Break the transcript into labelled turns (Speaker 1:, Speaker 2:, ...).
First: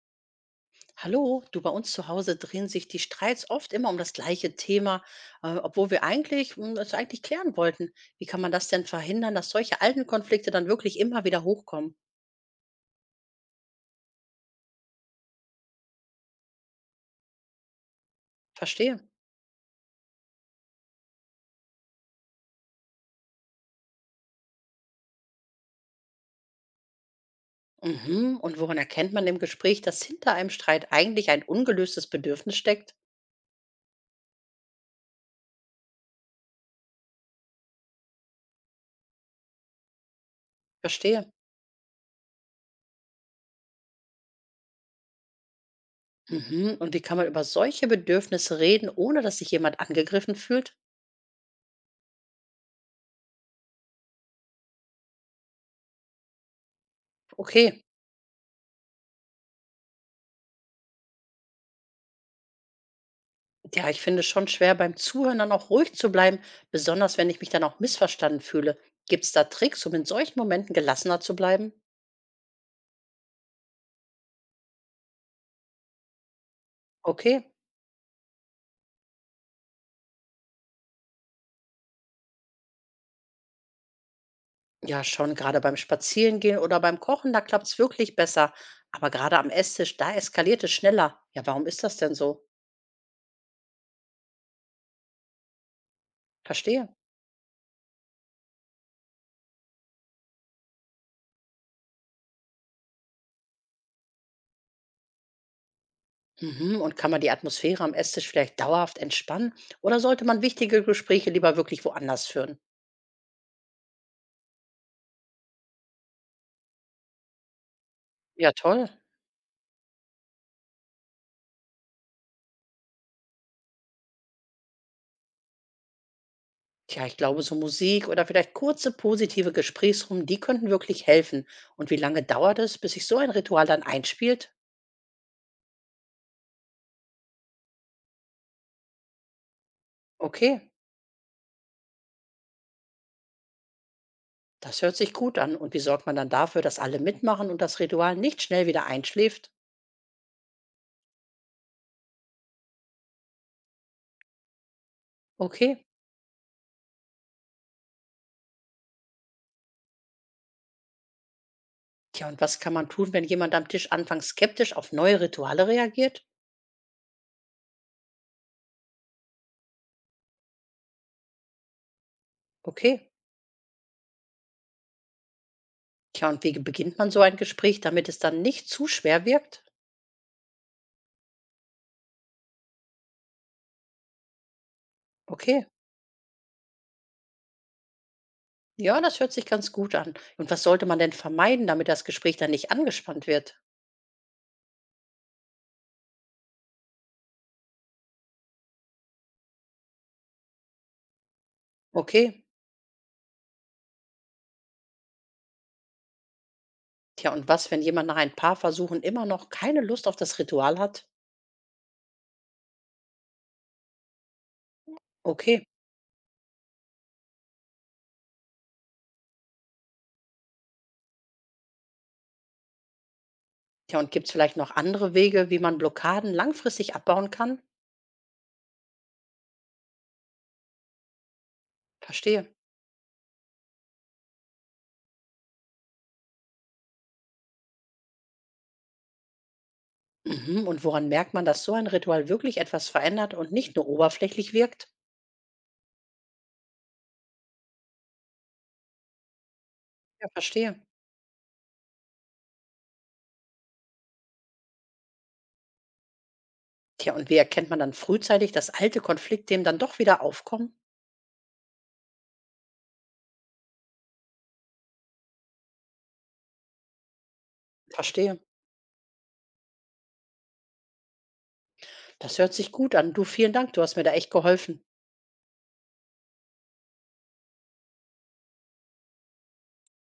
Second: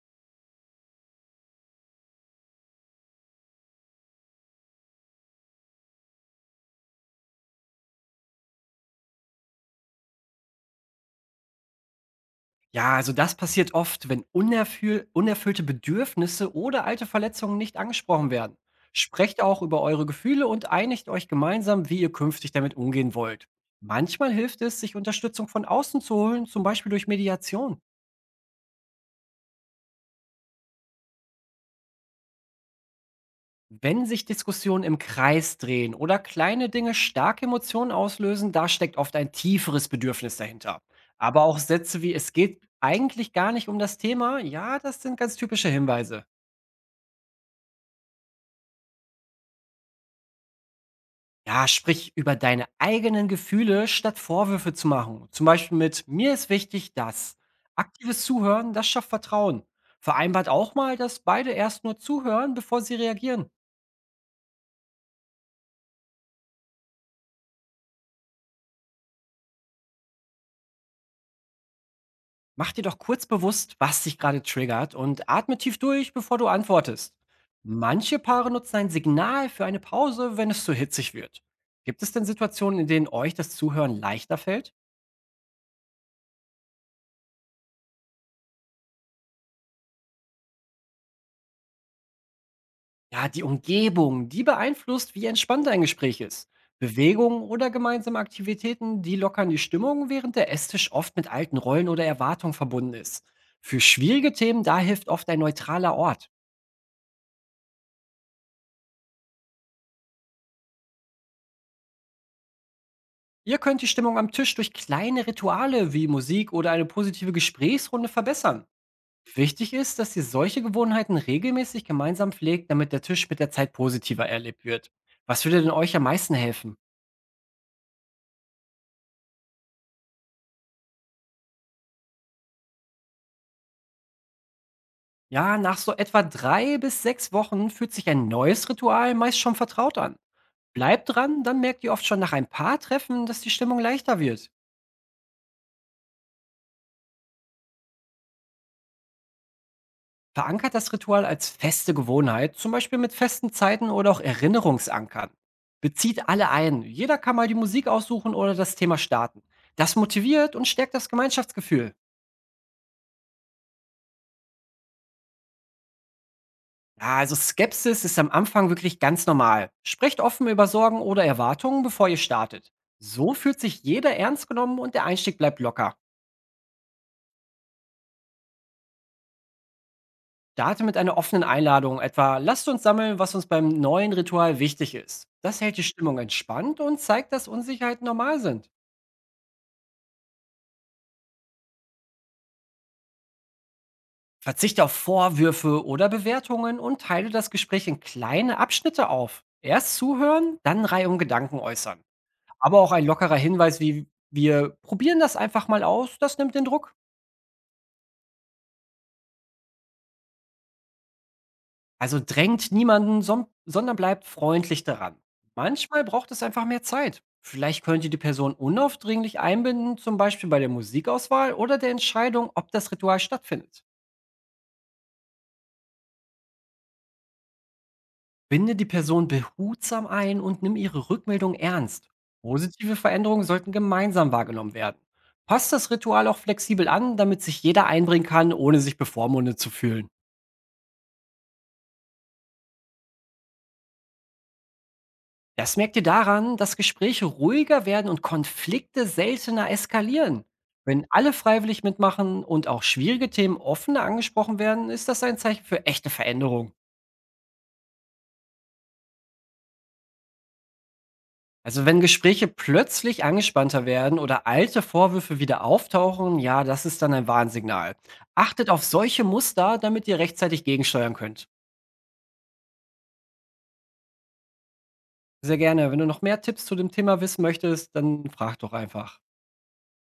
Speaker 1: Hallo, du, bei uns zu Hause drehen sich die Streits oft immer um das gleiche Thema, obwohl wir eigentlich das eigentlich klären wollten. Wie kann man das denn verhindern, dass solche alten Konflikte dann wirklich immer wieder hochkommen?
Speaker 2: Ja, also das passiert oft, wenn unerfüllte Bedürfnisse oder alte Verletzungen nicht angesprochen werden.
Speaker 1: Verstehe.
Speaker 2: Sprecht auch über eure Gefühle und einigt euch gemeinsam, wie ihr künftig damit umgehen wollt. Manchmal hilft es, sich Unterstützung von außen zu holen, zum Beispiel durch Mediation.
Speaker 1: Mhm. Und woran erkennt man im Gespräch, dass hinter einem Streit eigentlich ein ungelöstes Bedürfnis steckt?
Speaker 2: Wenn sich Diskussionen im Kreis drehen oder kleine Dinge starke Emotionen auslösen, da steckt oft ein tieferes Bedürfnis dahinter.
Speaker 1: Verstehe.
Speaker 2: Aber auch Sätze wie es geht eigentlich gar nicht um das Thema, ja, das sind ganz typische Hinweise.
Speaker 1: Mhm. Und wie kann man über solche Bedürfnisse reden, ohne dass sich jemand angegriffen fühlt?
Speaker 2: Ja, sprich über deine eigenen Gefühle, statt Vorwürfe zu machen. Zum Beispiel mit mir ist wichtig, dass
Speaker 1: Okay.
Speaker 2: aktives Zuhören, das schafft Vertrauen. Vereinbart auch mal, dass beide erst nur zuhören, bevor sie reagieren.
Speaker 1: Ja, ich finde es schon schwer, beim Zuhören dann auch ruhig zu bleiben, besonders wenn ich mich dann auch missverstanden fühle. Gibt es da Tricks, um in solchen Momenten gelassener zu bleiben?
Speaker 2: Mach dir doch kurz bewusst, was dich gerade triggert und atme tief durch, bevor du antwortest.
Speaker 1: Okay,
Speaker 2: Manche Paare nutzen ein Signal für eine Pause, wenn es zu hitzig wird. Gibt es denn Situationen, in denen euch das Zuhören leichter fällt?
Speaker 1: ja, schon gerade beim Spazierengehen oder beim Kochen, da klappt es wirklich besser. Aber gerade am Esstisch, da eskaliert es schneller. Ja, warum ist das denn so?
Speaker 2: Ja, die Umgebung, die beeinflusst, wie entspannt ein Gespräch ist.
Speaker 1: Verstehe.
Speaker 2: Bewegungen oder gemeinsame Aktivitäten, die lockern die Stimmung, während der Esstisch oft mit alten Rollen oder Erwartungen verbunden ist. Für schwierige Themen, da hilft oft ein neutraler Ort.
Speaker 1: Mhm, und kann man die Atmosphäre am Esstisch vielleicht dauerhaft entspannen? Oder sollte man wichtige Gespräche lieber wirklich woanders führen?
Speaker 2: Ihr könnt die Stimmung am Tisch durch kleine Rituale wie Musik oder eine positive Gesprächsrunde
Speaker 1: Ja,
Speaker 2: verbessern.
Speaker 1: toll.
Speaker 2: Wichtig ist, dass ihr solche Gewohnheiten regelmäßig gemeinsam pflegt, damit der Tisch mit der Zeit positiver erlebt wird. Was würde denn euch am meisten helfen?
Speaker 1: Tja, ich glaube, so Musik oder vielleicht kurze positive Gesprächsrunden, die könnten wirklich helfen. Und wie lange dauert es, bis sich so ein Ritual dann einspielt?
Speaker 2: Ja, nach so etwa 3 bis 6 Wochen fühlt sich ein neues Ritual meist schon vertraut an.
Speaker 1: Okay,
Speaker 2: Bleibt dran, dann merkt ihr oft schon nach ein paar Treffen, dass die Stimmung leichter wird.
Speaker 1: das hört sich gut an. Und wie sorgt man dann dafür, dass alle mitmachen und das Ritual nicht schnell wieder einschläft?
Speaker 2: Verankert das Ritual als feste Gewohnheit, zum Beispiel mit festen Zeiten oder auch Erinnerungsankern.
Speaker 1: Okay.
Speaker 2: Bezieht alle ein. Jeder kann mal die Musik aussuchen oder das Thema starten. Das motiviert und stärkt das Gemeinschaftsgefühl.
Speaker 1: Tja, und was kann man tun, wenn jemand am Tisch anfangs skeptisch auf neue Rituale reagiert?
Speaker 2: Ja, also Skepsis ist am Anfang wirklich ganz normal. Sprecht offen über Sorgen oder Erwartungen, bevor ihr startet.
Speaker 1: Okay.
Speaker 2: So fühlt sich jeder ernst genommen und der Einstieg bleibt locker.
Speaker 1: Tja, und wie beginnt man so ein Gespräch, damit es dann nicht zu schwer wirkt?
Speaker 2: Starte mit einer offenen Einladung, etwa lasst uns sammeln, was uns beim neuen Ritual wichtig ist. Das
Speaker 1: Okay.
Speaker 2: hält die Stimmung entspannt und zeigt, dass Unsicherheiten normal sind.
Speaker 1: Ja, das hört sich ganz gut an. Und was sollte man denn vermeiden, damit das Gespräch dann nicht angespannt wird?
Speaker 2: Verzichte auf Vorwürfe oder Bewertungen und teile das Gespräch in kleine Abschnitte auf. Erst zuhören, dann Reihe um Gedanken äußern.
Speaker 1: Okay,
Speaker 2: Aber auch ein lockerer Hinweis wie wir probieren das einfach mal aus, das nimmt den Druck.
Speaker 1: tja, und was, wenn jemand nach ein paar Versuchen immer noch keine Lust auf das Ritual hat?
Speaker 2: Also drängt niemanden, sondern bleibt freundlich daran.
Speaker 1: Okay.
Speaker 2: Manchmal braucht es einfach mehr Zeit. Vielleicht könnt ihr die Person unaufdringlich einbinden, zum Beispiel bei der Musikauswahl oder der Entscheidung, ob das Ritual stattfindet.
Speaker 1: Tja, und gibt es vielleicht noch andere Wege, wie man Blockaden langfristig abbauen kann?
Speaker 2: Binde die Person behutsam ein und nimm ihre Rückmeldung ernst.
Speaker 1: Verstehe.
Speaker 2: Positive Veränderungen sollten gemeinsam wahrgenommen werden. Passt das Ritual auch flexibel an, damit sich jeder einbringen kann, ohne sich bevormundet zu fühlen.
Speaker 1: Mhm. Und woran merkt man, dass so ein Ritual wirklich etwas verändert und nicht nur oberflächlich wirkt?
Speaker 2: Das merkt ihr daran, dass Gespräche ruhiger werden und Konflikte seltener
Speaker 1: Ja,
Speaker 2: eskalieren.
Speaker 1: verstehe.
Speaker 2: Wenn alle freiwillig mitmachen und auch schwierige Themen offener angesprochen werden, ist das ein Zeichen für echte Veränderung.
Speaker 1: Tja, und wie erkennt man dann frühzeitig, dass alte Konfliktthemen dann doch wieder aufkommen?
Speaker 2: Also wenn Gespräche plötzlich angespannter werden oder alte Vorwürfe wieder auftauchen, ja, das ist dann ein Warnsignal.
Speaker 1: Verstehe.
Speaker 2: Achtet auf solche Muster, damit ihr rechtzeitig gegensteuern könnt.
Speaker 1: Das hört sich gut an. Du, vielen Dank. Du hast mir da echt geholfen.
Speaker 2: Sehr gerne. Wenn du noch mehr Tipps zu dem Thema wissen möchtest, dann frag doch einfach.